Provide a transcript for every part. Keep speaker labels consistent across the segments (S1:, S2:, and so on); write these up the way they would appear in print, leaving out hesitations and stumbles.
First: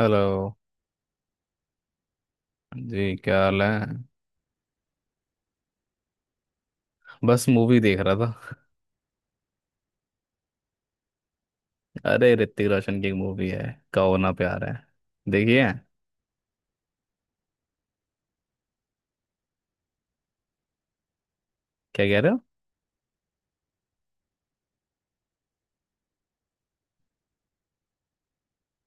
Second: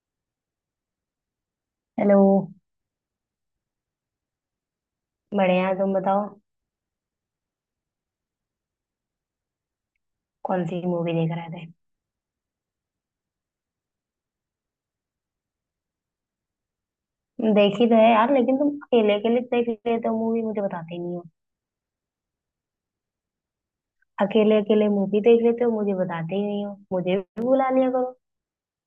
S1: Hello
S2: hello.
S1: जी। क्या हाल है।
S2: बढ़िया, तुम बताओ।
S1: बस मूवी देख रहा था।
S2: कौन सी मूवी देख रहे थे?
S1: अरे ऋतिक रोशन की एक मूवी है। कहो ना प्यार है। देखिए।
S2: देखी तो है यार, लेकिन तुम अकेले अकेले देख लेते हो मूवी, मुझे बताते ही नहीं हो।
S1: क्या कह रहे हो।
S2: अकेले अकेले मूवी देख लेते हो, मुझे बताते ही नहीं हो, मुझे भी बुला लिया करो।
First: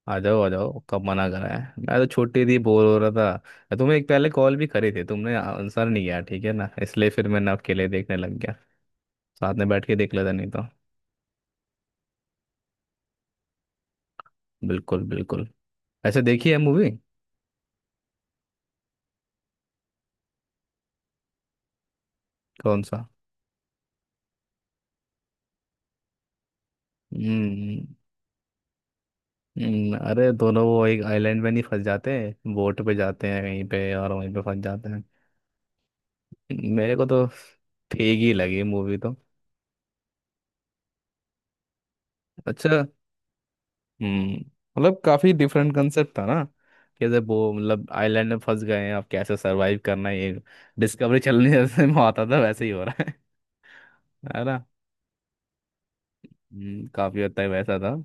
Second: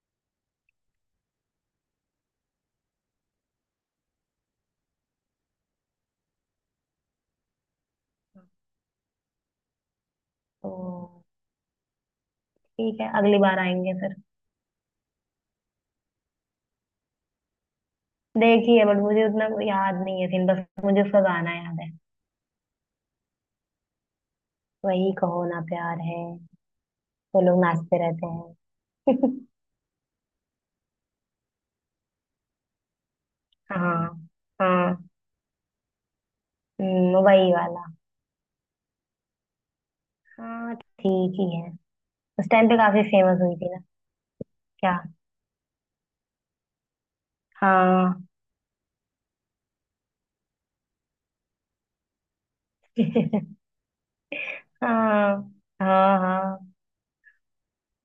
S1: आ जाओ आ जाओ, कब मना करा है। मैं तो छोटी थी, बोर हो रहा था। मैं तुम्हें एक पहले कॉल भी करी थी, तुमने आंसर नहीं किया, ठीक है ना, इसलिए फिर मैं ना अकेले देखने लग गया। साथ में बैठ के देख लेता नहीं तो।
S2: तो ठीक है, अगली बार आएंगे फिर।
S1: बिल्कुल बिल्कुल। ऐसे देखी है मूवी।
S2: देखी है, बट मुझे उतना कोई याद नहीं है सीन, बस मुझे उसका गाना याद है।
S1: कौन सा।
S2: वही, कहो ना प्यार है। वो लोग
S1: हम्म।
S2: नाचते रहते हैं।
S1: अरे दोनों वो एक आइलैंड में नहीं फंस जाते। बोट पे जाते हैं कहीं पे और
S2: हाँ।
S1: वहीं पे फंस जाते
S2: हाँ।
S1: हैं। मेरे को तो।
S2: वही वाला।
S1: ठीक ही लगी मूवी तो।
S2: हाँ, ठीक ही है। उस टाइम पे
S1: अच्छा।
S2: काफी फेमस हुई थी ना।
S1: हम्म।
S2: क्या?
S1: मतलब काफी डिफरेंट कंसेप्ट था ना। कैसे वो मतलब
S2: हाँ।
S1: आइलैंड में फंस गए हैं, अब कैसे सरवाइव करना है, ये। डिस्कवरी चलने जैसे में आता था वैसे ही हो रहा है।
S2: हाँ।
S1: है ना।
S2: हाँ। हाँ।
S1: काफी हद तक वैसा था।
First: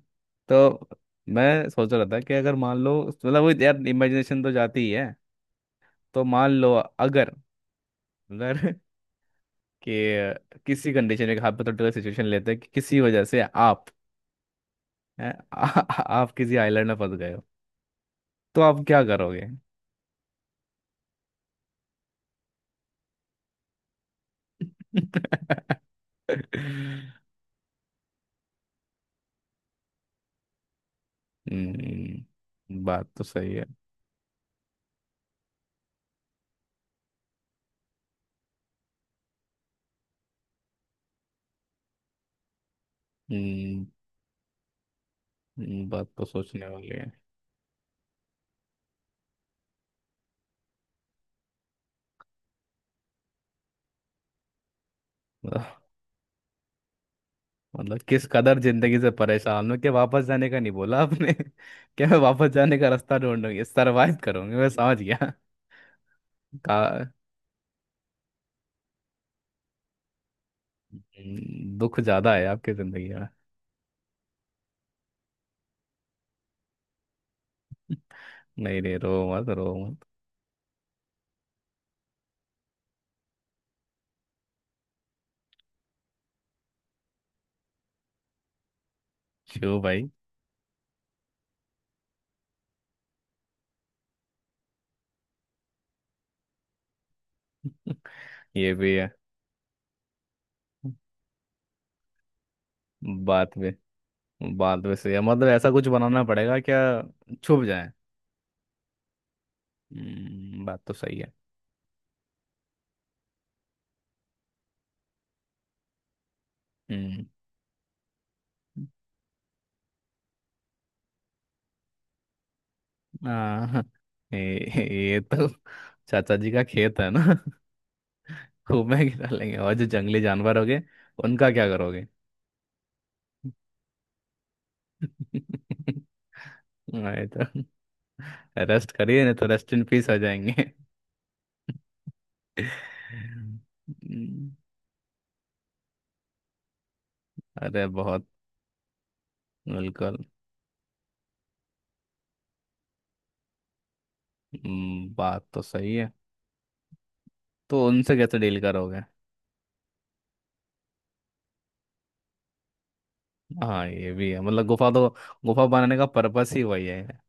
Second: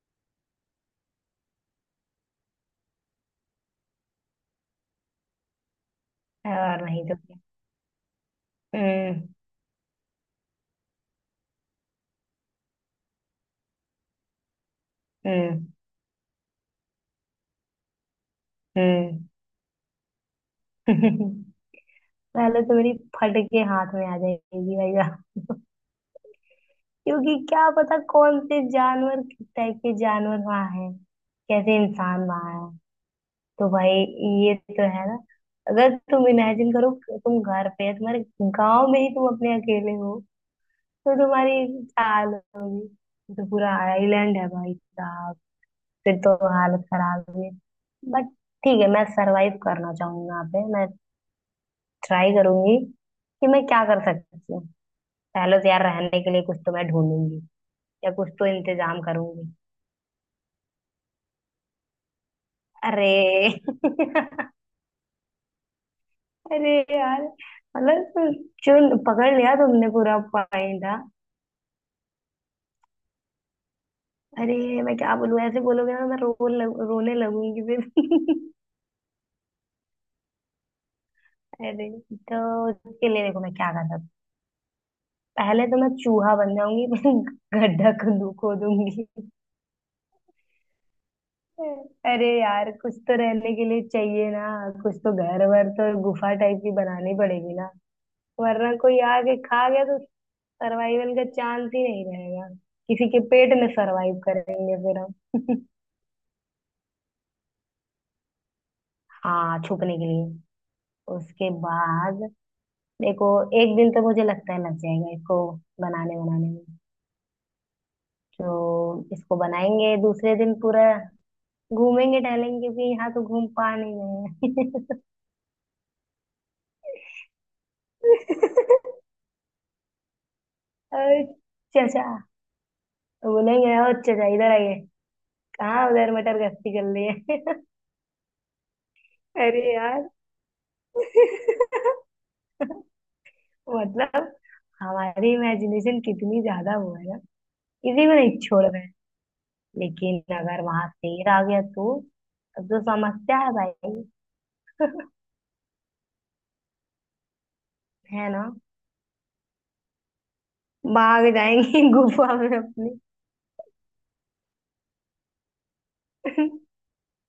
S1: तो मैं सोच रहा था कि अगर मान लो मतलब वो यार इमेजिनेशन तो जाती ही है। तो मान लो।
S2: और नहीं तो
S1: अगर
S2: क्या।
S1: अगर
S2: हम्म।
S1: कि किसी कंडीशन में हाइपोथेटिकल सिचुएशन लेते हैं कि किसी वजह से आप। हैं? आ,
S2: हम्म।
S1: आ- आप किसी आइलैंड में फंस गए हो। तो आप क्या
S2: हम्म।
S1: करोगे।
S2: पहले तो मेरी फट के हाथ में आ जाएगी भाई साहब। क्योंकि क्या पता कौन से जानवर, किस टाइप के जानवर वहां है, कैसे इंसान वहां है।
S1: बात तो सही है।
S2: तो भाई, ये तो है ना। अगर तुम इमेजिन करो कि तुम घर पे है तुम्हारे, गांव में ही तुम अपने अकेले हो, तो तुम्हारी चाल होगी। ये तो पूरा
S1: हम्म।
S2: आइलैंड है भाई साहब।
S1: बात
S2: फिर
S1: तो
S2: तो
S1: सोचने
S2: हालत
S1: वाली है
S2: खराब हुई। बट ठीक है, मैं सरवाइव करना चाहूंगा। यहाँ पे मैं ट्राई करूंगी कि मैं क्या कर सकती हूँ। पहले तो
S1: वाह।
S2: यार रहने के लिए कुछ तो मैं ढूंढूंगी,
S1: मतलब
S2: या
S1: किस
S2: कुछ तो
S1: कदर जिंदगी
S2: इंतजाम
S1: से
S2: करूंगी।
S1: परेशान हो कि वापस जाने का नहीं बोला आपने क्या मैं वापस जाने का
S2: अरे।
S1: रास्ता ढूंढूंगी सरवाइव करूंगी, मैं समझ गया
S2: अरे
S1: का।
S2: यार। मतलब चुन पकड़ लिया तुमने पूरा पॉइंट, हाँ।
S1: दुख ज्यादा है आपकी जिंदगी में।
S2: अरे मैं क्या बोलूँ, ऐसे बोलोगे ना मैं रोने लगूंगी फिर।
S1: नहीं नहीं रो मत रो मत।
S2: अरे। तो उसके लिए देखो मैं क्या कर सकती हूँ। पहले तो मैं चूहा बन जाऊंगी। फिर गड्ढा खोदूंगी।
S1: शिव भाई।
S2: अरे यार कुछ तो रहने के लिए चाहिए ना। कुछ तो घर वर, तो गुफा टाइप की बनानी पड़ेगी ना।
S1: ये
S2: वरना
S1: भी
S2: कोई
S1: है।
S2: आके खा गया तो सर्वाइवल का चांस ही नहीं रहेगा। किसी के पेट
S1: बात
S2: में
S1: भी
S2: सर्वाइव करेंगे
S1: बात भी
S2: फिर
S1: सही है, मतलब
S2: हम।
S1: ऐसा कुछ बनाना पड़ेगा क्या, छुप जाए।
S2: हाँ, छुपने के लिए।
S1: बात तो सही है।
S2: उसके बाद देखो, एक दिन तो मुझे लगता है लग जाएगा इसको बनाने बनाने में।
S1: हम्म।
S2: तो इसको बनाएंगे, दूसरे दिन पूरा घूमेंगे, टहलेंगे भी। यहाँ तो घूम पा
S1: आ,
S2: नहीं रहे हैं।
S1: ये तो चाचा जी का खेत है ना। खूब में गिरा लेंगे, और जो जंगली जानवर हो गए
S2: और
S1: उनका क्या
S2: चचा
S1: करोगे।
S2: भूलेंगे, और चचा इधर आइए, कहाँ उधर मटर गश्ती कर
S1: हाँ, ये तो।
S2: लिए।
S1: रेस्ट करिए नहीं तो रेस्ट
S2: अरे
S1: इन
S2: यार।
S1: पीस हो जाएंगे।
S2: मतलब
S1: हम्म,
S2: हमारी इमेजिनेशन कितनी ज्यादा वो है ना,
S1: अरे
S2: किसी को
S1: बहुत।
S2: नहीं छोड़ रहे।
S1: बिल्कुल।
S2: लेकिन अगर वहां शेर आ गया तो? अब तो समस्या है भाई।
S1: बात तो सही है। तो उनसे
S2: है
S1: कैसे
S2: ना।
S1: डील करोगे।
S2: भाग जाएंगे गुफा में अपनी।
S1: हाँ ये भी है, मतलब गुफा तो गुफा बनाने का पर्पस ही वही है।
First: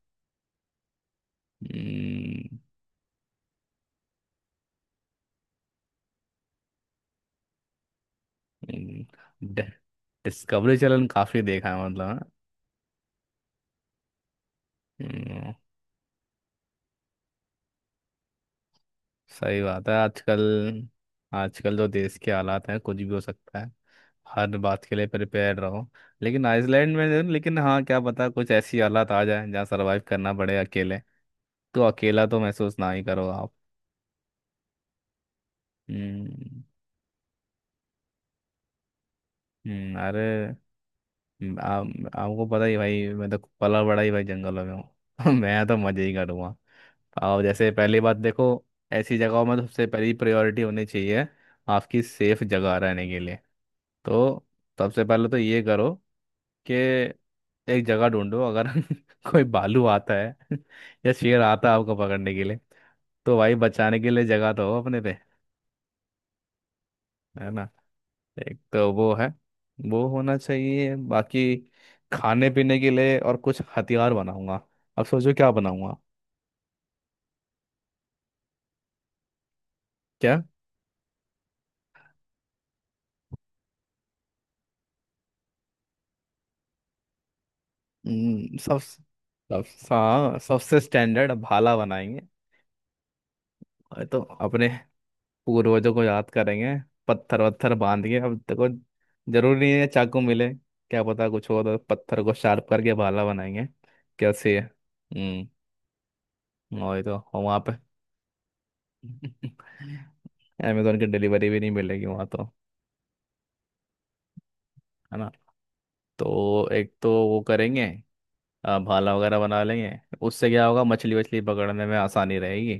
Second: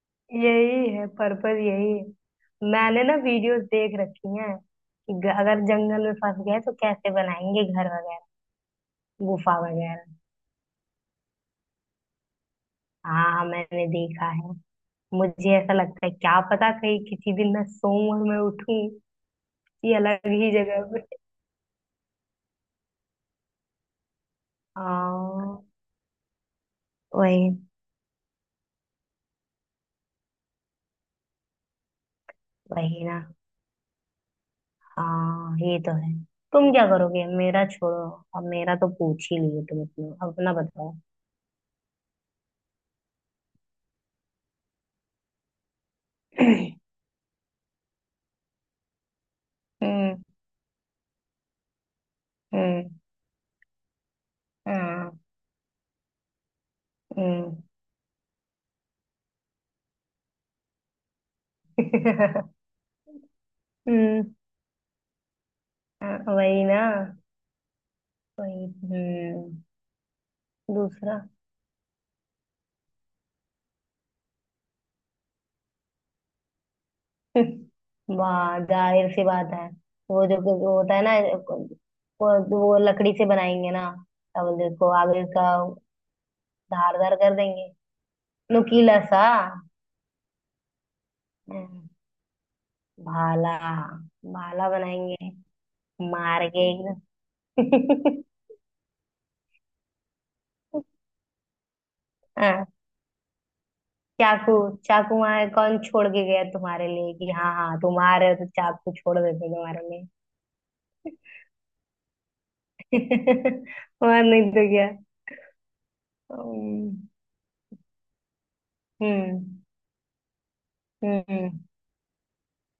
S2: यही है पर्पस, यही है।
S1: हम्म।
S2: मैंने ना वीडियोस देख रखी हैं कि अगर जंगल में फंस गए तो कैसे बनाएंगे घर वगैरह,
S1: हम्म।
S2: गुफा
S1: डि-
S2: वगैरह।
S1: डिस्कवरी चैनल काफी देखा है मतलब हाँ?
S2: हाँ, मैंने देखा है। मुझे
S1: हम्म।
S2: ऐसा लगता है, क्या पता कहीं किसी दिन मैं सोऊं और मैं उठूं
S1: सही बात है।
S2: ये अलग ही जगह
S1: आजकल
S2: पे।
S1: आजकल जो देश के हालात हैं, कुछ भी हो सकता है, हर बात के लिए प्रिपेयर
S2: हाँ।
S1: रहो। लेकिन आइसलैंड में
S2: वही।
S1: लेकिन हाँ क्या पता कुछ ऐसी हालात आ जाए जहाँ सरवाइव करना पड़े अकेले। तो अकेला तो महसूस ना ही
S2: वही ना।
S1: करो आप।
S2: हाँ, ये तो है।
S1: हम्म।
S2: तुम क्या करोगे, मेरा छोड़ो। अब मेरा तो पूछ ही लिए, तुम
S1: अरे।
S2: अपना अपना बताओ।
S1: आप आपको पता ही भाई, मैं तो पला बड़ा ही भाई जंगलों में हूँ मैं तो मजे ही करूँगा। आप जैसे पहली बात देखो, ऐसी जगहों में तो सबसे पहली
S2: हम्म।
S1: प्रायोरिटी होनी चाहिए आपकी सेफ जगह
S2: हम्म।
S1: रहने के लिए। तो सबसे
S2: हाँ,
S1: पहले तो ये करो कि
S2: हम्म।
S1: एक जगह ढूंढो, अगर कोई भालू आता है या शेर आता है आपको पकड़ने के लिए, तो भाई बचाने के
S2: हम्म,
S1: लिए जगह तो हो अपने पे।
S2: हाँ, वही ना।
S1: है ना। एक
S2: वही,
S1: तो वो है,
S2: हम्म।
S1: वो होना चाहिए,
S2: दूसरा?
S1: बाकी खाने पीने के लिए और कुछ हथियार बनाऊंगा, अब सोचो क्या बनाऊंगा।
S2: वाह, जाहिर सी बात है। वो जो
S1: क्या।
S2: जो होता है ना, वो लकड़ी से बनाएंगे ना, क्या बोलते हैं उसको, आगे उसका धारदार कर देंगे,
S1: सब
S2: नुकीला सा।
S1: सब हाँ, सबसे स्टैंडर्ड भाला
S2: हम्म,
S1: बनाएंगे।
S2: भाला।
S1: और तो अपने
S2: भाला बनाएंगे।
S1: पूर्वजों को याद
S2: मार के
S1: करेंगे,
S2: एकदम।
S1: पत्थर वत्थर बांध के, अब देखो जरूरी नहीं है चाकू मिले, क्या पता कुछ हो, तो पत्थर को
S2: हाँ,
S1: शार्प करके भाला बनाएंगे।
S2: चाकू।
S1: कैसे है।
S2: चाकू
S1: हम्म
S2: वहां कौन छोड़ के गया तुम्हारे
S1: वही
S2: लिए
S1: तो।
S2: कि
S1: और
S2: हाँ
S1: वहाँ पे
S2: हाँ तुम आ रहे हो तो चाकू छोड़ देते तुम्हारे लिए।
S1: अमेजोन की डिलीवरी भी नहीं मिलेगी वहाँ तो।
S2: और नहीं तो क्या।
S1: है ना। तो एक
S2: हम्म।
S1: तो वो करेंगे। भाला वगैरह
S2: हम्म।
S1: बना लेंगे। उससे क्या होगा, मछली वछली
S2: हम्म,
S1: पकड़ने में आसानी रहेगी।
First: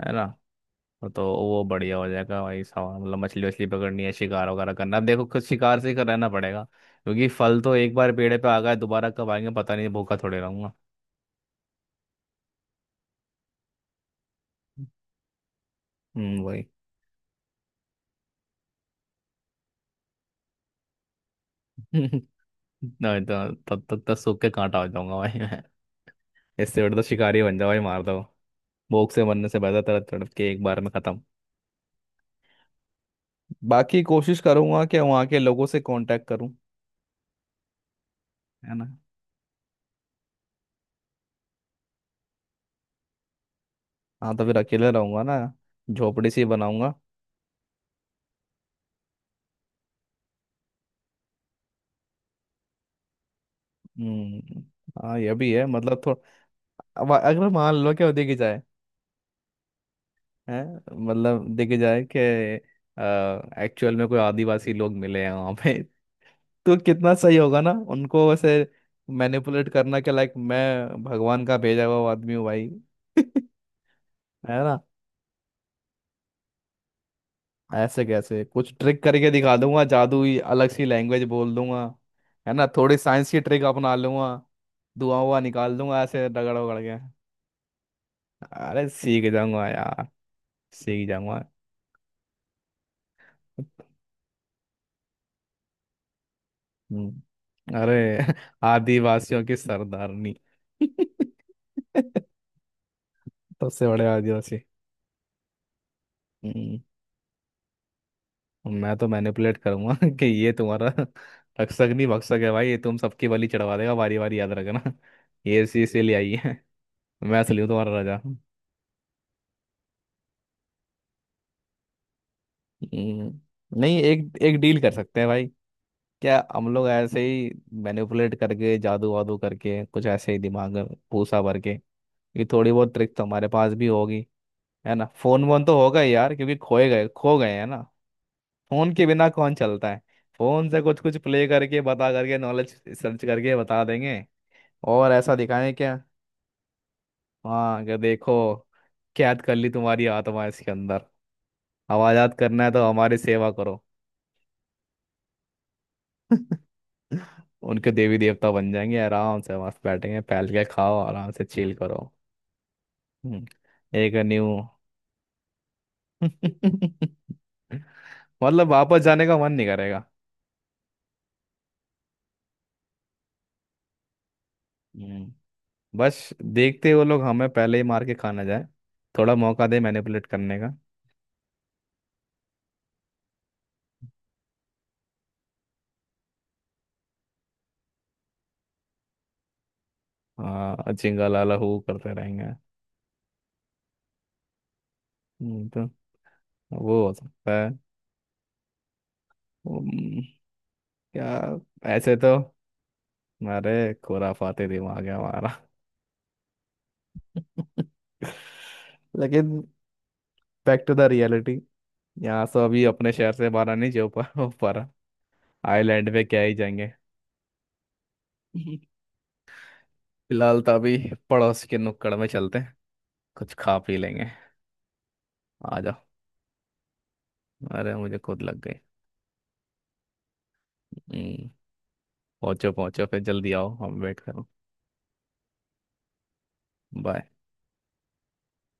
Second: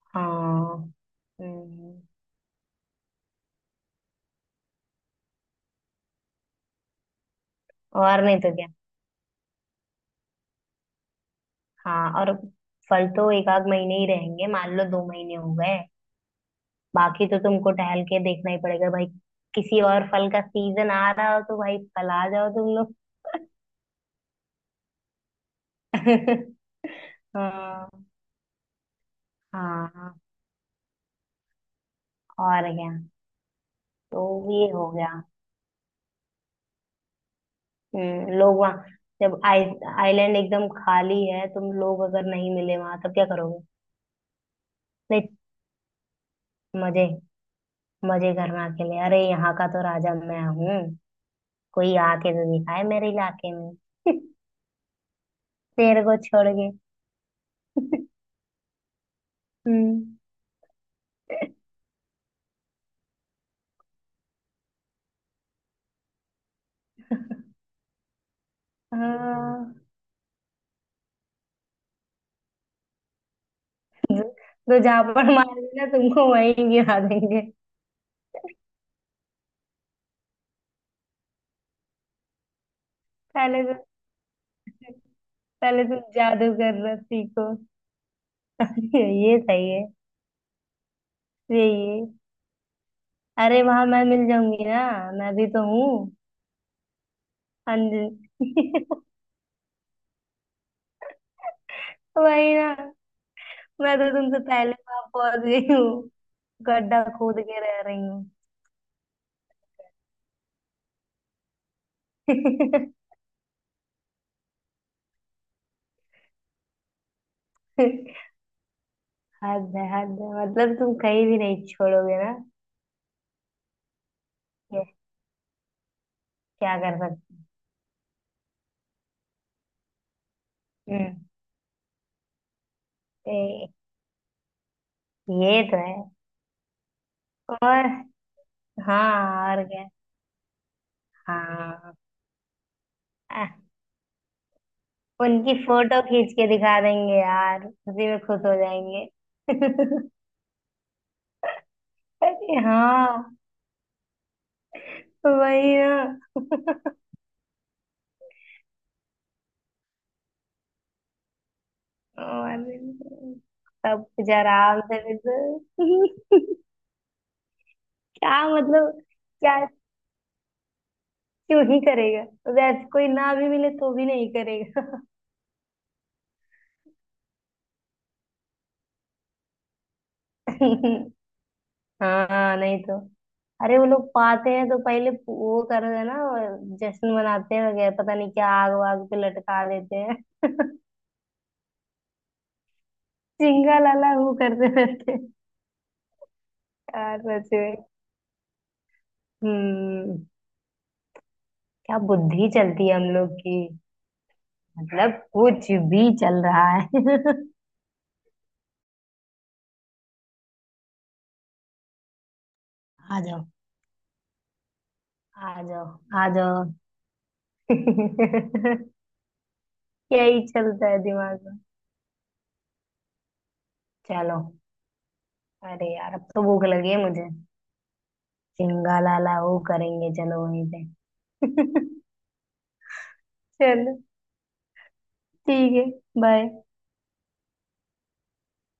S1: है ना।
S2: हाँ।
S1: तो वो बढ़िया
S2: हम्म।
S1: हो जाएगा भाई साहब, मतलब मछली वछली पकड़नी है, शिकार वगैरह करना, अब देखो कुछ शिकार से ही कर रहना पड़ेगा क्योंकि फल तो एक बार
S2: और
S1: पेड़
S2: नहीं
S1: पे
S2: तो
S1: आ
S2: क्या।
S1: गया, दोबारा कब आएंगे पता नहीं, भूखा थोड़े रहूंगा।
S2: हाँ और, फल तो एक आध महीने ही रहेंगे, मान लो दो महीने हो गए।
S1: वही
S2: बाकी तो तुमको टहल के देखना ही पड़ेगा भाई। किसी और फल का सीजन आ रहा हो तो भाई, फल आ जाओ तुम लोग।
S1: नहीं तो तब तक तो सूख के कांटा हो जाऊंगा भाई मैं। इससे बेटर तो शिकारी बन जाओ भाई,
S2: हाँ।
S1: मार दो, भूख से मरने से बेहतर तड़प
S2: हाँ
S1: तड़प के एक बार में खत्म।
S2: और क्या।
S1: बाकी
S2: तो
S1: कोशिश
S2: ये
S1: करूंगा
S2: हो
S1: कि
S2: गया।
S1: वहाँ के लोगों से कांटेक्ट करूँ।
S2: हम्म, लोग
S1: है
S2: वहाँ।
S1: ना।
S2: जब आई, आइलैंड एकदम खाली है, तुम लोग अगर नहीं मिले वहां तब क्या करोगे?
S1: हाँ, तो फिर अकेले रहूंगा
S2: नहीं।
S1: ना, झोपड़ी सी बनाऊंगा।
S2: मजे, मजे करना के लिए। अरे यहाँ का तो राजा मैं हूँ, कोई आके तो दिखाए मेरे इलाके में।
S1: हम्म। हाँ ये भी है, मतलब
S2: तेरे को छोड़ के।
S1: थोड़ा। अब अगर मान लो कि वो देखी जाए
S2: हम्म।
S1: है, मतलब देखी जाए कि एक्चुअल में कोई आदिवासी लोग मिले हैं वहाँ पे तो कितना सही होगा ना उनको वैसे मैनिपुलेट
S2: हाँ।
S1: करना कि लाइक मैं भगवान का भेजा हुआ आदमी हूँ भाई है
S2: तो
S1: ना।
S2: जहां पर मार देना, तुमको वहीं गिरा देंगे।
S1: ऐसे कैसे, कुछ ट्रिक करके दिखा दूंगा, जादू ही अलग सी लैंग्वेज बोल दूंगा। है ना, थोड़ी साइंस की ट्रिक
S2: पहले तो,
S1: अपना लूंगा। धुआं हुआ निकाल
S2: पहले तुम
S1: दूंगा ऐसे
S2: जादू
S1: रगड़ वगड़
S2: करना
S1: के।
S2: सीखो।
S1: अरे सीख
S2: ये
S1: जाऊंगा
S2: सही है।
S1: यार, सीख जाऊंगा।
S2: यही है। अरे वहां मैं मिल जाऊंगी ना, मैं भी तो हूँ।
S1: हम्म,
S2: अंजलि।
S1: अरे आदिवासियों की सरदारनी
S2: वही ना।
S1: सबसे
S2: मैं
S1: बड़े
S2: तो तुमसे
S1: आदिवासी।
S2: पहले वहां पहुंच गई हूँ,
S1: हम्म,
S2: गड्ढा खोद के रह रही हूँ।
S1: मैं तो मैनिपुलेट करूंगा कि ये तुम्हारा रक्षक नहीं भक्षक है भाई, ये तुम सबकी बलि चढ़वा देगा बारी बारी, याद रखना। ये इसीलिए आई है मैं असली हूँ तुम्हारा राजा।
S2: हद है, हद है। मतलब तुम कहीं भी नहीं छोड़ोगे ना।
S1: हम्म, नहीं एक एक डील कर सकते हैं भाई। क्या हम
S2: क्या
S1: लोग
S2: कर
S1: ऐसे
S2: सकते।
S1: ही मैनिपुलेट करके जादू वादू करके कुछ ऐसे ही दिमाग में
S2: हम्म।
S1: पूसा भर के, ये थोड़ी बहुत ट्रिक तो हमारे
S2: ए-
S1: पास भी होगी। है ना, फोन
S2: ये
S1: वोन
S2: तो
S1: तो
S2: है।
S1: होगा ही यार, क्योंकि खोए गए खो गए हैं ना।
S2: और
S1: फोन के बिना
S2: हाँ,
S1: कौन
S2: और क्या।
S1: चलता है। फोन से कुछ कुछ प्ले करके,
S2: हाँ।
S1: बता करके, नॉलेज सर्च
S2: आह,
S1: करके बता देंगे। और ऐसा
S2: उनकी
S1: दिखाएं क्या।
S2: फोटो खींच के दिखा देंगे यार,
S1: हाँ कि
S2: उसी में
S1: देखो,
S2: खुश हो जाएंगे।
S1: कैद कर ली तुम्हारी आत्मा इसके अंदर। आवाजात
S2: अरे
S1: करना है तो हमारी
S2: हाँ,
S1: सेवा करो।
S2: वही ना।
S1: उनके देवी देवता बन जाएंगे, आराम से मस्त बैठेंगे, फैल के खाओ, आराम से चिल करो।
S2: और
S1: हम्म,
S2: सब
S1: एक
S2: कुछ
S1: न्यू
S2: आराम से, बिल्कुल। क्या
S1: मतलब वापस
S2: मतलब।
S1: जाने का मन
S2: क्या,
S1: नहीं करेगा।
S2: क्यों ही करेगा। अगर कोई ना भी मिले तो भी नहीं करेगा।
S1: हम्म, बस देखते वो लोग हमें पहले ही मार के खा ना जाए, थोड़ा मौका दे मैनिपुलेट करने का।
S2: हाँ नहीं तो। अरे वो लोग पाते हैं तो पहले वो कर देना, जश्न मनाते हैं वगैरह, पता नहीं क्या आग वाग पे लटका देते हैं।
S1: हाँ चिंगा लाला हू करते रहेंगे।
S2: चिंगा लाला वो करते रहते हैं।
S1: तो वो हो
S2: यार सच
S1: सकता है।
S2: में।
S1: हम्म,
S2: हम्म।
S1: क्या,
S2: क्या
S1: ऐसे तो,
S2: बुद्धि चलती है हम लोग की,
S1: अरे खुराफाते दिमाग
S2: मतलब
S1: है हमारा
S2: कुछ भी चल रहा है।
S1: लेकिन बैक टू द रियलिटी, यहाँ से अभी अपने
S2: आ
S1: शहर
S2: जाओ।
S1: से बाहर नहीं जा पा हो पा रहा,
S2: आ जाओ।
S1: आइलैंड पे
S2: आ
S1: क्या ही
S2: जाओ।
S1: जाएंगे
S2: क्या ही
S1: फिलहाल तो
S2: चलता
S1: अभी
S2: है दिमाग में।
S1: पड़ोस के नुक्कड़ में चलते हैं, कुछ खा पी लेंगे।
S2: चलो।
S1: आ
S2: अरे
S1: जाओ।
S2: यार अब तो भूख लगी है मुझे।
S1: अरे मुझे खुद लग गई।
S2: चिंगा लाला वो करेंगे, चलो वहीं पे।
S1: हम्म, पहुंचो पहुंचो फिर जल्दी आओ,
S2: चलो,
S1: हम वेट करो।
S2: ठीक है। बाय।
S1: बाय।